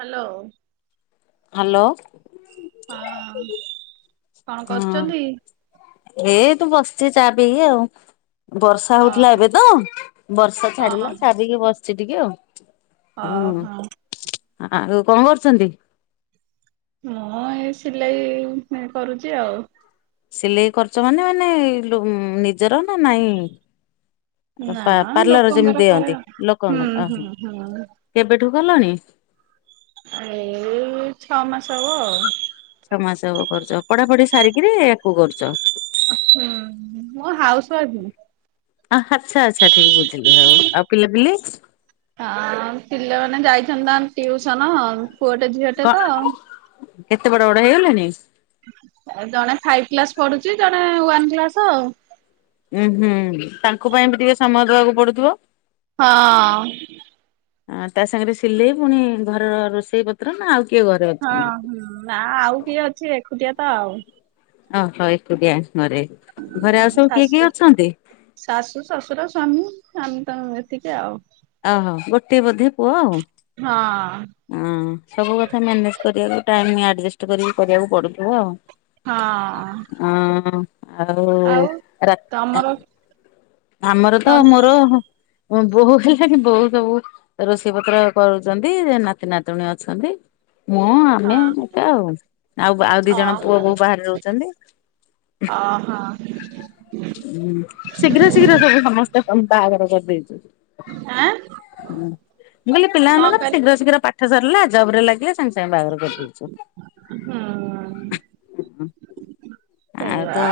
Hello. Hello. ହଁ। କଣ କରୁଛନ୍ତି? ହୁଁ ଏଇ ତୁ ବସିଚ ଚା ପିଇକି ଆଉ। ବର୍ଷା ହଉଥିଲା ହଁ ଏବେ ତ ବର୍ଷା ହଁ ଛାଡିଲା ଛାଡ଼ିକି ବସିଛି ଟିକେ ଆଉ। ହୁଁ ଓହୋ ଆଉ କଣ କରୁଛନ୍ତି? ମୁଁ ଏଇ ସିଲାଇ କରୁଛି ଆଉ। ସିଲେଇ କରୁଛ ମାନେ ମାନେ ନିଜର ନା ନାଇଁ। ନା ପାର୍ଲର ଯେମିତି ଲୋକଙ୍କର କରେ ଦିଅନ୍ତି ଆଉ। ହୁଁ ଲୋକଙ୍କର ହୁଁ ଓହୋ ହୁଁ କେବେଠୁ କଲଣି? ଏଇ ଛଅ ମାସ ହବ ଆଉ। ଛଅ ମାସ ହବ କରୁଛ ପଢାପଢି ସାରିକିରି ୟାକୁ କରୁଛ। ମୁଁ ହାଉସୱାଇଫ୍ ଆଚ୍ଛା ଆଚ୍ଛା ଠିକ୍ ବୁଝିଲି ହଉ ଆଉ ପିଲାପିଲି। ହଁ ପିଲାମାନେ ଯାଇଛନ୍ତି ନା ଟିଉସନ ପୁଅଟେ ଝିଅଟେ ତ। ଏତେ ବଡ ବଡ ହେଇଗଲାଣି। ଜଣେ ଫାଇଭ କ୍ଲାସ ପଢୁଛି ଜଣେ ୱାନ୍ କ୍ଲାସ ଆଉ। ଉୁଁ ହୁଁ ତାଙ୍କ ପାଇଁ ବି ଟିକେ ସମୟ ଦବାକୁ ପଡୁଥିବ। ହଁ। ହ ତା ସାଙ୍ଗରେ ସିଲେଇ ପୁଣି ଘରର ରୋଷେଇ ପତ୍ର ନା ଆଉ କିଏ ଘରେ ହଁ ଅଛନ୍ତି? ହଁ ନା ଆଉ କିଏ ଅଛି ଏକୁଟିଆ ତ ଆଉ। ଓହୋ ଏକୁଟିଆ ଘରେ ଘରେ ଆଉ ସବୁ କିଏ ଶାଶୁ କିଏ ଅଛନ୍ତି? ଶାଶୁ ଶଶୁର ସ୍ୱାମୀ ଆମେ ତ ଏତିକି ଆଉ। ଓହୋ ଗୋଟେ ବୋଧେ ପୁଅ ଆଉ। ହଁ। ହ ସବୁ କଥା ମ୍ୟାନେଜ କରିବାକୁ ଟାଇମ ଆଡଜଷ୍ଟ କରିକି କରିବାକୁ ପଡୁଥିବ ଆଉ। ହଁ। ହଁ ଆଉ ରାତି ତମର? ଆମର ତ ହଁ ମୋର ମୁଁ ବୋହୂ ହେଲାଣି ବୋଉ ସବୁ ରୋଷେଇ ପତ୍ର କରୁଛନ୍ତି। ନାତି ନାତୁଣୀ ଅଛନ୍ତି। ମୁଁ ଆମେ ଏକା ଆଉ, ଆଉ ଆଉ ଦି ହଁ ଜଣ ପୁଅ ଓହୋ ବୋହୂ ବାହାରେ ରହୁଛନ୍ତି। ଓହ। ହୁଁ, ଶୀଘ୍ର ଶୀଘ୍ର ସବୁ ସମସ୍ତେ ବାହାଘର କରିଦେଇଛ ମୁଁ କହିଲି ପିଲା ମାନଙ୍କ କଣ କହିଲ ଶୀଘ୍ର ଶୀଘ୍ର ପାଠ ସରିଲା ଜବ ରେ ଲାଗିଲେ ସାଙ୍ଗେ ସାଙ୍ଗେ ବାହାଘର କରି ଦଉଚନ୍ତି। ହୁଁ। ଆଉ ତ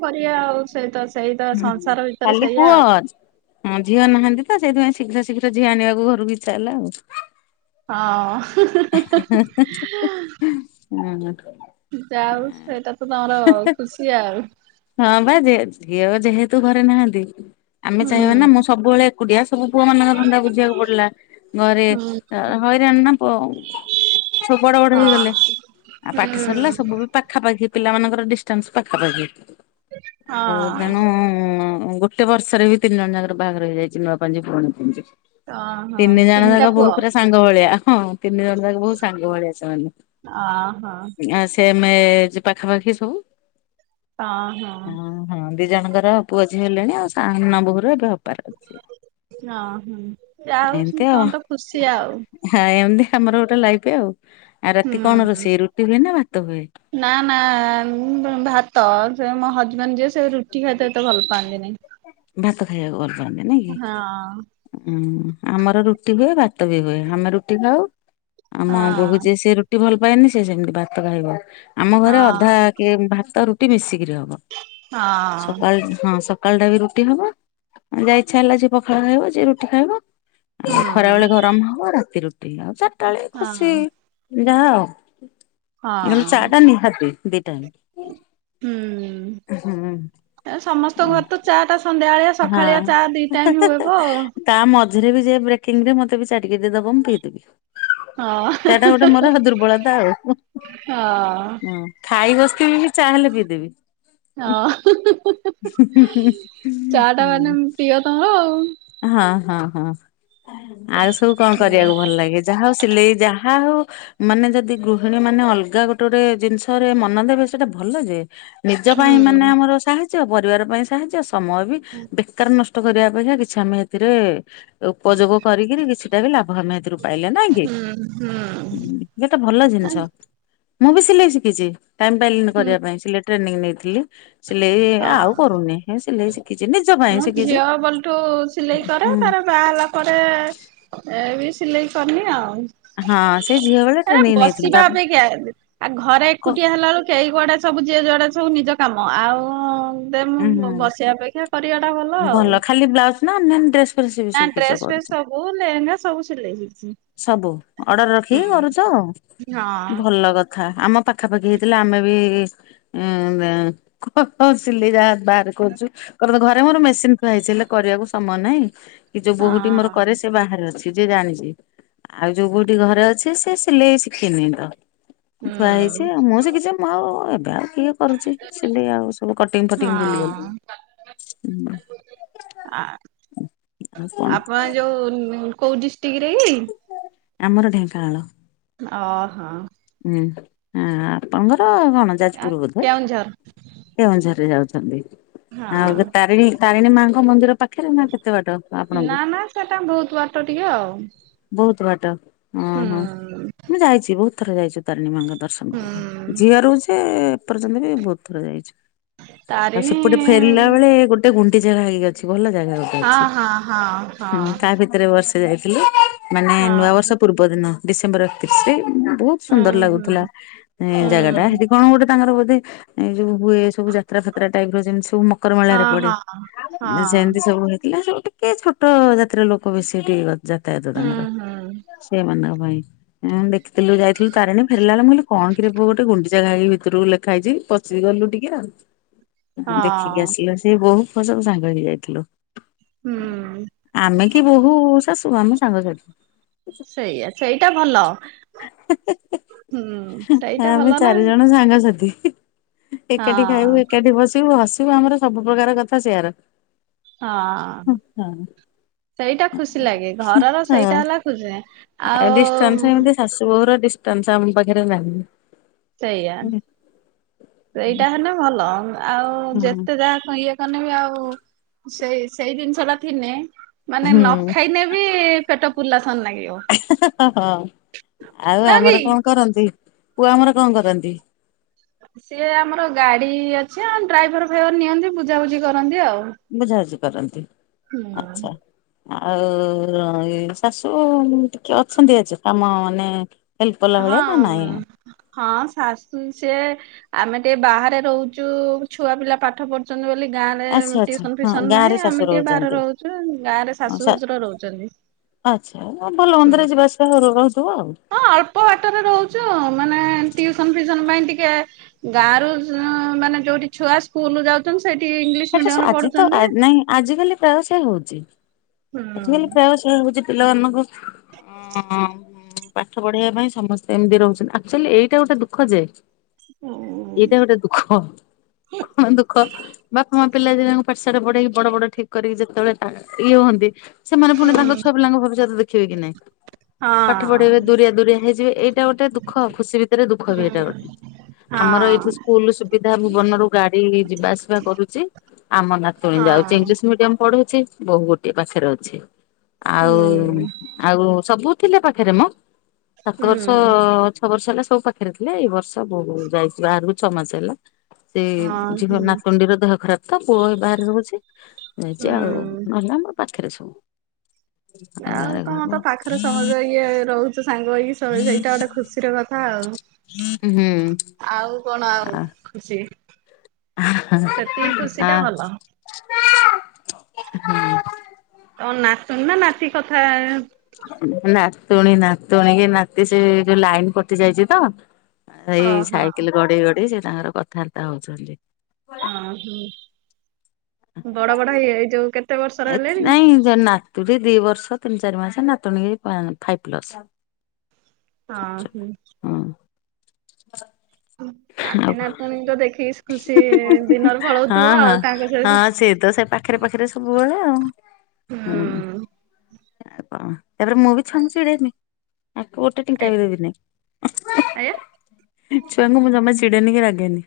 କରିଆ ଆଉ ସେଇତ ସେଇତ ସଂସାର ଭିତରେ ଖାଲି ସେଇଆ ପୁଅ ଆଉ। ହଁ ଝିଅ ନାହାନ୍ତି ତ ସେଥିପାଇଁ ଶୀଘ୍ର ଶୀଘ୍ର ଝିଅ ଆଣିବାକୁ ଘରକୁ ଇଚ୍ଛା ହେଲା ଆଉ। ହଁ। [inaudible] ଉହୁଁ। ଯାଉ ସେଇଟା ତ ତମର ଖୁସି ଆଉ। ହଁ ବା ଯେହେତୁ ସିଏବା ଯେହେତୁ ଘରେ ନାହାନ୍ତି ଆମେ ହୁଁ ଚାହିଁବା ନା ମୁଁ ସବୁବେଳେ ଏକୁଟିଆ ସବୁ ପୁଅ ମାନଙ୍କ ଧନ୍ଦା ବୁଝିବାକୁ ପଡିଲା, ଘରେ ହୁଁ ହଇରାଣ ନା ସବୁ ବଡ ବଡ ହଁ ହେଇଗଲେ। ଆଉ ପାଠ ସରିଲା ହୁଁ। ସବୁ ବି ପାଖାପାଖି ପିଲା ମାନଙ୍କର ଡିଷ୍ଟାନ୍ସ ପାଖାପାଖି। ଆଉ ତେଣୁ ଗୋଟେ ଗୋଟେ ବର୍ଷରେ ବି ତିନି ଜଣ ଯାର ବାହାଘର ହେଇଯାଇଛି। ନୂଆ ପାଞ୍ଜି ପୁରୁଣି ପାଞ୍ଜି। ତ ତିନି ଜଣ ଯାକ ବୋହୂ ପୁରା ସାଙ୍ଗ ଭଳିଆ। ହଁ ତିନି ଜଣ ଯାକ ବୋହୂ ସାଙ୍ଗ ଭଳିଆ ଚଳନ୍ତି। ହଁ, ହଁ। ସେ ଏଜ୍ ପାଖାପାଖି ସବୁ। ହଁ, ହଁ। ହଁ ହଁ ଦି ଜଣଙ୍କର ପୁଅ ଝିଅ ହେଲେଣି ଆଉ ସାନ ବୋହୂର ଏବେ ହବ। ହଁ ଯାହା ହଉ ଏମିତି ଆଉ ସମସ୍ତେ ତ ଖୁସି ଆଉ। ହଁ ଏମିତି ଆମର ଗୋଟେ ଲାଇଫ ଆଉ। ଆଉ ରାତି କଣ ହୁଁ। ରୋଷେଇ ରୁଟି ହୁଏ ନା ଭାତ ହୁଏ? ନା ନା ଭାତ ସେ ମୋ ହଜବେଣ୍ଡ ଯିଏ ସେ ରୁଟି ଖାଇତ ଏତେ ଭଲ ପାଆନ୍ତିନି। ଭାତ ଖାଇବାକୁ ଭଲପାନ୍ତି ହଁ ନାଇଁକି? ହୁଁ ଆମର ରୁଟି ହୁଏ ଭାତ ବି ହୁଏ। ଆମେ ରୁଟି ଖାଉ ହଁ ଆମ ବୋହୂ ଯେ ସେ ରୁଟି ଭଲ ପାଏନି ସେ ସେମିତି ଭାତ ଖାଇବ। ଆମ ହଁ ଘରେ ଅଧା କିଏ ଭାତ ରୁଟି ମିଶିକିରି ହବ। ହଁ ସକାଳ ହଁ ସକାଳ ଟା ବି ରୁ ଟି ହବ। ଆ ଯାହା ଇଚ୍ଛା ହେଲା ଯିଏ ପଖାଳ ଖାଇବ ଯିଏ ରୁଟି ଖାଇବ। ଆଉ ଖରା ହୁଁ ବେଳେ ଗରମ ହବ ରାତିରେ ରୁଟି ଆଉ ଚାରିଟା ବେଳେ ହଁ। ଖୁସି ଯାହା ହଉ କିନ୍ତୁ ହଁ ଚାହାଟା ନିହାତି ଦି ଟାଇମ୍। ହୁଁ, ଆଉ ସମସ୍ତଙ୍କର ଘରେ ତ ଚା ଟା ସନ୍ଧ୍ୟାବେଳେଆ ହଁ ସକାଳିଆ ଚା ଦି ଟାଇମ୍ ହୁଇବ ଆଉ। ତା ମଝିରେ ବି ଯିଏ ବ୍ରେକିଂରେ ମତେ ବି ଚା ଟିକେ ଦେଇଦବ ମୁଁ ପିଇଦେବି। [inaudible] ହଁ ଚା ଟା ଗୋଟେ ମୋର ଦୁର୍ବଳତା ଆଉ। ହଁ, ଖାଇ ବସିିଥିବି ବି ଚା ହାଲେ ପିଇ ଦେବି। ହଁ ହୁଁହୁଁହୁଁ ହୁଁ ‌ ଖଟା ମାନେ ପ୍ରିୟ ତମର ଆଉ। ହଁ-ହଁ-ହଁ, ଆଉ ସବୁ କଣ ହୁଁ କରିବାକୁ ଭଲ ଲାଗେ? ଯାହା ହଉ ସିଲେଇ ଯାହା ହଉ ମାନେ ଯଦି ଗୃହିଣୀମାନେ ଅଲଗା ଗୋଟେ-ଗୋଟେ ଜିନିଷରେ ମନ ଦେବେ ସେଇଟା ଭଲ ଯେ ନିଜ ହୁଁ ପାଇଁ ମାନେ ଆମର ସାହାଯ୍ୟ ପରିବାର ପାଇଁ ସାହାଯ୍ୟ ସମୟ ବି ବେକାର ନଷ୍ଟ କରିବା ଅପେକ୍ଷା କି ଛି ଆମେ ହେଥିରେ ଉପଯୋଗ କରିକିରି କିଛିଟା ବି ଲାଭ ଆମେ ହେଥିରୁ ପାଇଲେ ନାଇଁ କି? ହୁଁ ହୁଁ-ଉଁ ଗୋଟେ ଭଲ ହୁଁ ଜିନିଷ, ମୁଁ ବି ସିଲେଇ ଶିଖିଛି ଟାଇମ୍ ପାଇଲିନି ହୁଁ କରିବା ପାଇଁ ସିଲେଟ୍। ଟ୍ରେନିଂ ନେଇଥିଲି, ସିଲେଇ ହଁ। ଆଉ କରୁନି ସିଲେଇ ଶିଖିଛି ନିଜ ପାଇଁ ଶିଖିଛି। ବଲଠୁସ୍ ସିଲେଇ କରେ ହୁଁ। ତାରେ ବାହା ହେଲା ପରେ-ଏ-ଏ ଏ ବି ସିଲେଇ କରିନି ଆଉ। ହଁ ସେଇ ଝିଅ ବେଳେ ହେ ଟ୍ରେନିଂ ନେଇଥିଲୁ ବସିବା ତାପରେ ଅପେକ୍ଷା ଆଉ ଘରେ କ ଏକୁଟିଆ ହେଲା ବେଳୁ କେହି କୁଆଡେ ସବୁ ଯିଏ ଯୁଆଡେ ସବୁ ନିଜ କାମ ଆଉ-ଉ-ଉ ଦେ ଉଁ ମୁଁ ବସିବା ଅପେକ୍ଷା କରିବାଟା ଭଲ ଆଉ, ଖାଲି ବ୍ଲାଉଜ ନା ଅନ୍ୟାନ୍ୟ ଡ୍ରେସ ଫ୍ରେସ ବି ନା ଶିଖିଛ ଡ୍ରେସ୍ ଫେସ୍ କରୁଛ? ସବୁ ବୋହୂ ଲେହେଙ୍ଗା ସବୁ ସିଲେଇ ହେଇଛି। ସବୁ? ଅର୍ଡର ରଖିକି କରୁଛ, ହଁ ଭଲ କଥା ଆମ ପାଖ ପାଖାପାଖି ହେଇଥିଲା ଆମେ ବି-ଇ-ଇ ଇଁ-ଇଁ-ଇଁ ସିଲେଇ ଯାହା ବାହାରେ କରୁଛୁ କରନ୍ତୁ, ଘରେ ମୋର ମେସିନ୍ ଥୁଆ ହେଇଛି ହେଲେ କରିବାକୁ ସମୟ ନାହିଁ। କି ଯୋଉ ବୋହୂଟି ମୋର ହଁ କରେ ସେ ବାହାରେ ଅଛି, ଯିଏ ଜାଣିଛି। ଆଉ ଯୋଉ ବୋହୂଟି ଘରେ ଅଛି ସେ ସିଲେଇ ଶିଖିନି ତ, ଥୁଆ ହେଇଛି ହୁଁ ଆଉ ମୁଁ ଶିଖିଛି ଯେ ମୁଁ ଆଉ-ଉ-ଉ ଏବେ ଆଉ କିଏ କରୁଛି, ସିଲେଇ ଆଉ ସବୁ କଟିଙ୍ଗ ଫଟିଙ୍ଗ ଭୁଲିଗଲିଣି। ଆଉ କଣ ଆ-ଆପଣ ଯୋଉ-ଉ-ଉ କୋଉ ଡିଷ୍ [unintelligible] ଆମର ଢେଙ୍କାନାଳ। ଅ-ହଁ। ହୁଁ, ଆଁ-ଆଁ-ଆପଣଙ୍କର କଣ? ଆ ଯାଜପୁର ବୋଧେ କେଉଁଝର। କେଉଁଝରରେ ଯାଉଛନ୍ତି, ଆଉ ହଁ। [inaudible] ତାରିଣୀ-ତାରିଣୀ ମାଆଙ୍କ ମନ୍ଦିର ପାଖରେ ନା କେତେ ବାଟ? ଆପଣଙ୍କୁ? ନା-ନା ସେଟା ବହୁତ ବାଟ ଟିକେ ଆଉ। ବହୁତ ବାଟ, ହୁଁ ଅଁ-ହଁ ମୁଁ ଯାଇଛି ବହୁତ ଥର ଯାଇଛୁ ତାରିଣୀ ମାଆଙ୍କର ଦର୍ଶନ କରି, ହୁଁ। ଝିଅ ରହୁଛି ଏପର୍ଯ୍ୟନ୍ତ ବି ବହୁତ ଥର ଯାଇଛୁ। ଆଉ ତାରିଣୀ ସେପଟେ ଫେରିଲା ବେଳେ ଗୋଟ୍ ଗୋଟେ ଗୁଣ୍ଡିଚା ଘାଇ ଅଛି, ଭଲ ଜାଗା ଗୋଟେ ହଁ ଅଛି, ହଁ ହଁ ହଁ ହୁଁ ତା ଭିତରେ ବର୍ଷେ ଯାଇଥିଲୁ। ମାନେ ହଁ। ନୂଆବର୍ଷ ପୂର୍ବ ଦିନ ଡିସେମ୍ବର ଏକତିରିଶରେ ବହୁତ୍ ହୁଁ ସୁନ୍ଦର ହୁଁ ଲାଗୁଥିଲା ଏଁ-ଏଁ ହୁଁ ଜାଗାଟା, ହେଠି କଣ ଗୋଟେ ତାଙ୍କର ବୋଧେ ଏଇ ଯୋଉ ହୁଏ ସବୁ ଯାତ୍ରା ଫାତ୍ରା ଟାଇପର ଯେମିତି ସବୁ ମ ମକର ହଁ ମେଳାରେ ପଡେ ହଁ ହଁ ସେମିତି ସବୁ ହେଇଥିଲା ସବୁ ଟିକ୍ କି ଛୋଟ-ଅ-ଅ ଜାତିର ଲୋକ ବେଶୀ ଟିକେ ଯାତାୟାତ ହୁଁ ତାଙ୍କର, ହୁଁ। ସେମାନଙ୍କ ପାଇଁ ଉଁ-ଉଁ ଦେଖିଥିଲୁ ଯାଇଥିଲୁ ତାରେଣୀ ଫେରିଲା ବେଳେ ମୁଁ କଇଲି କଣ କିରେ ପୁଅ ଗୋଟ ଗୁଣ୍ଡିଚା ଘାଇ ଭିତରକୁ ଲେଖା ହେଇଛି ପ ପଶିଗଲୁ ଟିକେ ଆଉ, ଦେଖିକି ହଁ ଆସିଲୁ ସେ ବୋହୂ ଫୋଉ ସବୁ ସାଙ୍ଗ ହେଇକି ଯାଇଥିଲୁ। ହୁଁ। ଆମେ କି ବୋହୂ-ଊ-ଊ ଶାଶୁ ଆମେ ସାଙ୍ଗସାଥି। ସେଇଆା ସେଇଟା ଭଲ। ହୁଁ ସେଇଟା ଭଲ ଆମେ ନା ଚାରି ଜଣ ସାଙ୍ଗସାଥି। ଏକାଠି ଖାଇବୁ ହଁ। ଏକାଠି ବସିବୁ ହସିବୁ ଆମର ସବୁ ପ୍ରକାର କଥା ସେଆର। ହଁ ସେଇଟା ଖୁସି ଲାଗେ ଘରର ସେଇଟା ହେଲା ଖୁସି। ଆଉ ଡିଷ୍ଟାନ୍ସ ଏମତି ଶାଶୁ ବୋହୂର ଡିଷ୍ଟାନ୍ସ ଆମ ପାଖରେ ନାହି। ସେଇଆ ସେଇଟା ହେଲେ ଭଲ ଆଉ ଯେତେ ଯାହା ଇଏ କନେ ବି ଆଉ ସେଇ ସେଇ ଜିନିଷ ଟା ଥିନେ ମାନେ ନ ହଁ। ଖାଇନେ ବି ପେଟ ପୁର୍ଲାସନ୍ନ ଲାଗିବ। ହ ଆଉ ନୁହଁ କି? ଆମର କଣ କରନ୍ତି ପୁଅ ଆମର କଣ କରନ୍ତି? ସିଏ ଆମର ଗାଡି ଅଛି ଆ ଡ୍ରାଇଭର ଫାଇଭର ନିଅନ୍ତି ବୁଝାବୁଝି କରନ୍ତି ଆଉ। ବୁଝା ବୁଝି କରନ୍ତି। ହୁଁ। ଆଚ୍ଛା। ଆଉ ଶାଶୁ ଟିକେ ଅଛନ୍ତି ଆଜି କାମ ମାନେ ହେଲ୍ପ କଲା ଭଳିଆ ନା ହଁ ନାହିଁ। ହଁ ଶାଶୁ ସିଏ ଆମେ ଟିକେ ବାହାରେ ରହୁଛୁ ଛୁଆ ପିଲା ପାଠ ପଢୁ ବୋଲି ଗାଁରେ ଆଚ୍ଛା ଆଚ୍ଛା ଟିଉସନ ହଁ ଫିଉସନ ଗାଁ ରେ ନାହିଁ ଶାଶୁ ଆମେ ଟିକେ ବାହରେ ରହୁଛନ୍ତି ରହୁଛୁ ଗାଁରେ ଶାଶୁ ଶ୍ୱଶୁର ରହୁଛନ୍ତି। ଆଚ୍ଛା ଆ ଭଲ ହୁଁ ମନ୍ଦରେ ଯିବା ଆସିବା ରୋଗ ହଉଥିବ ଆଉ। ହଁ ଅଳ୍ପ ବାଟରେ ରହୁଛୁ ମାନେ ଟ୍ୟୁସନ ଫିସନ ପାଇଁ ଟିକେ ଗାଁରୁ ମାନେ ଯୋଉଠି ଛୁଆ ସ୍କୁଲ ଯାଉଛନ୍ତି ସେଇଠି ଇଂଲିଶ ଆଚ୍ଛା ସେ ମିଡିୟମ ରେ ଆଜି ତ ପଢୁଛନ୍ତି। ନାଇଁ ଆଜିକାଲି ପ୍ରାୟ ସେଇ ହଉଛି ହୁଁ ଆଜିକାଲି ପ୍ରାୟସ ହଉଛି ପିଲାମାନଙ୍କୁ ପାଠ ପଢେଇବା ପାଇଁ ସମସ୍ତେ ଏମିତି ରହୁଛନ୍ତି ଆଚୁଆଲି ଏଇଟା ଗୋଟେ ଦୁଃଖ ଯେ ହୁଁ। ଏଇଟା ଗୋଟେ ଦୁଃଖ କଣ ଦୁଃଖ। ବାପା ମା ପିଲା ଦଙ୍କୁ ପାଠଶାଢେ ପଢେଇକି ବଡ ବଡ ଠିକ କରିକି ଯେତେବେଳେ ଇଏ ହୁଅନ୍ତି। ସେମାନେ ପୁଣି ତାଙ୍କ ହୁଁ ଛୁଆ ପିଲାଙ୍କ ଭବିଷ୍ୟତ ଦେଖିବେ କି ନାଇଁ। ପାଠ ହଁ ପଢେଇବେ ଦୁରିଆ ଦୁରିଆ ହେଇଯିବେ ଏଇଟା ଗୋଟେ ଦୁଃଖ ଖୁସି ଭିତରେ ଦୁଃଖ ବି ଏଇଟା ଗୋଟେ। ଆମର ହଁ ଏଇଠି ସ୍କୁଲ ସୁବିଧା ଭବନରୁୁ ଗାଡି ଯିବା ଆସିବା କରୁଛି। ଆମ ନାତୁଣି ଯାଉଛି ହଁ ଇଂଲିଶ ମିଡିୟମ। ପଢୁଛି ବହୁ ଗୋଟିଏ ପାଖରେ ଅଛି ଆଉ ହୁଁ। ଆଉ ସବୁ ଥିଲେ ପାଖରେ ମ ସାତ ହୁଁ ବର୍ଷ ଛ ବର୍ଷ ହେଲା ସବୁ ପାଖରେ ଥିଲା ଏଇ ବର୍ଷ ବହୁ ଯାଇଛି ବାହାରାରୁ ଛଅ ମାସ ହେଲା। ସେଝି ହଁ ନାତୁଣ୍ଡିର ଦେହ ଖରାପ ତ ପୁଅ ବାହାରେ ରହୁଛି ଯାଇଛି ଆଉ। ଭଲ ମୁଁ ପାଖରେ ଅଛି। ଆଉ ତମ ତ ପାଖରେ ସମସ୍ତେ ଇଏ ରହୁଛି। ସାଙ୍ଗ ହେଇକି ସେଇଟା ଗୋଟେ ଖୁସିର କଥା ଆଉ ହୁଁ। ଆଉ। କଣ ଆଉ ଆ ଖୁସି ସେତିକି ଖୁସି ଆ ଟା ଭଲ। ହୁଁ। ତମ ନାତୁଣୀ ନା ନାତି କଥା ନାତୁଣୀ ନାତୁଣୀ ନାତି ସେ ଯୋଉ ଲାଇନ କଟି ଯାଇଛି ତ ଏଇ ହଁ ହଁ ସାଇକେଲ ଗଡେଇ ଗଡେଇ ସେ ତାଙ୍କର କଥାବାର୍ତା ହଉଛନ୍ତି। ଓହୋ ବଡ ବଡ ହେଇ ଏଇ ଯୋଉ କେତେ ବର୍ଷର ଏ ହେଲେଣି? ନାଇଁ ଯ ନାତୁଡି ଦି ବର୍ଷ ତିନି ଚାରି ମାସ ନାତୁଣୀ କି ଏଇ ଫାଇପ ପ୍ଲସ। ହଁ ହୁଁ। ହୁଁ [unintelligible] ଆଉ ନାତି ହଁ ନାତୁଣୀକୁ ତ ଦେଖିକି ଖୁସି ଦିନରେ ପଳଉଥିବ ଆଉ ତାଙ୍କ ସହିତ। ସିଏ ତ ସେ ପାଖରେ ପାଖରେ ସବୁବେଳେ ଆଉ ହୁଁ। ଆ କଣ ତାପରେ ମୁଁ ବି ଛନ୍ଦଛିଡେଇମି। ଆ ଗୋଟେ ଟିଙ୍କା ଏ ବି ଦେବିନି ଆଜ୍ଞା ଛୁଆଙ୍କୁ ମୁଁ ଜମା ଚିଡେନି କି ରାଗେନି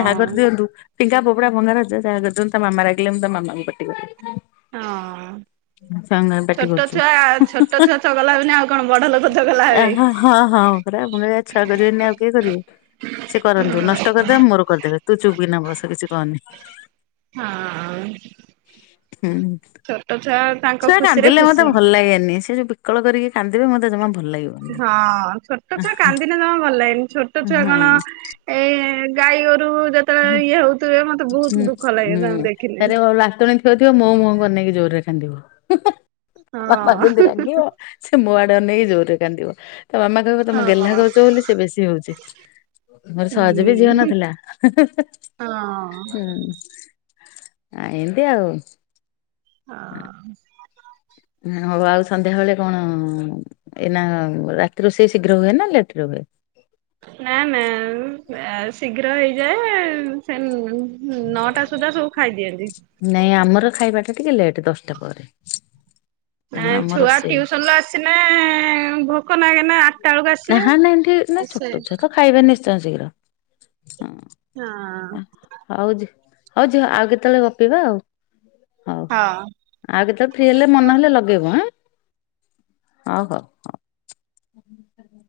ଯାହା କରିଦିଅନ୍ତୁ ଫିଙ୍ଗା ପୋପଡା ଭଙ୍ଗାରୁଜା ତା ମାମା ରାଗିଲେ ମୁଁ ତା ମାମାକୁ ପାଟି କରେ ହଁ। ଛୁଆ ଛୋଟ ଛୁଆ ଙ୍କୁ ଛୋଟ ଛୁଆ କାହିଁକି ଚଗଲା ହେବେନି ଆଉ ପାଟି କଣ ବଡ ଲୋକ କରୁଛୁ ଚଗଲା ହେବେ। ଆହ ହଁ ହଁ ପରା ଛୁଆ କରିବେନି ଆଉ କିଏ କରିବେ ସେ କରନ୍ତୁ ହଁ ନଷ୍ଟ କରିଦେବେ ମୋର କରିଦେବେ ତୁ ଚୁପ କିନା ବସ କିଛି କହନି ହଁ ହୁଁ। ଛୋଟ ଛୁଆ ତାଙ୍କ ଛୁଆ ଖୁସିରେ କାନ୍ଦିଲେ ମତେ ଖୁସି। ଭଲ ଲାଗେନି ସେ ଯୋଉ ବିକଳ କରିକି କାନ୍ଦିବେ ମତେ ଜମା ଭଲ ଲାଗିବ ହଁ ଛୋଟ ଛୁଆ କାନ୍ଦିଲେ ଜମା ଭଲ ଲାଗନି ଛୋଟ ହଁ ଛୁଆ କଣ ହୁଁ ଏ ଗାଈ ଗୋରୁ ଯେତେବେଳେ ଇଏ ହଉଥିବେ ମତେ ବହୁତ ଦୁଃଖ ଲାଗେ ତାଙ୍କୁ ଦେଖିଲେ ଥିବେ ଥିବ ମୋ ମୁହଁ କୁ ଅନେଇକି ଜୋର ରେ କାନ୍ଦିବ ବାପା ଯେମିତି ହଁ ରାଗିବ ସେ ମୋ ଆଡେ ଅନେଇ କି ଜୋରରେ କାନ୍ଦିବ ତା ମାମା କହିବ ତମେ ଗେହ୍ଲା ହଁ କରୁଛ ବୋଲି ସେ ବେଶୀ ହଉଛି ମୋର ସହଜ ବି ଝିଅ ହୁଁ ନଥିଲା ହଁ। ହୁଁ ଆ ଏମିତି ଆଉ ହଁ ହଉ ଆଉ ସନ୍ଧ୍ୟାବେଳେ କଣ ଏଇନା ରାତି ରୋଷେଇ ଶୀଘ୍ର ହୁଏ ନା ଲେଟ ହୁଏ ନା ନା ଶୀଘ୍ର ହେଇଯାଏ ସେ ହୁଁ ନଅଟା ସୁଦ୍ଧା ସବୁ ଖାଇଦିଅନ୍ତି ନାଇଁ ଆମର ଖାଇବା ଟା ଟିକେ ଲେଟ୍ ଦଶଟା ପରେ ତେଣୁ ନା ଆମ ଛୁଆ ରୋଷେଇ ଟିଉସନରୁୁ ଆସିନେ ଭୋ ଭୋକ ନା କେ ନା ଆଠଟା ବେଳକୁ ଆସିବେ ନାହା ନାଇଁ ଏଠି ନା ଆ ସେ ଛୋଟ ଛୁଆ ତ ଖାଇବେ ନିଶ୍ଚୟ ଶୀଘ୍ର ହଁ ହଁ ହଉ ଝି ହଉ ଝିଅ ଆଉ କେତେବେଳେ ଗପିବା ଆଉ ହଉ ହଁ। ଆଉ କେତେବେଳେ ଫ୍ରି ହେଲେ ମନ ହେଲେ ଲଗେଇବୁ ହାଁ ହଉ ହଉ ହଉ ହୁ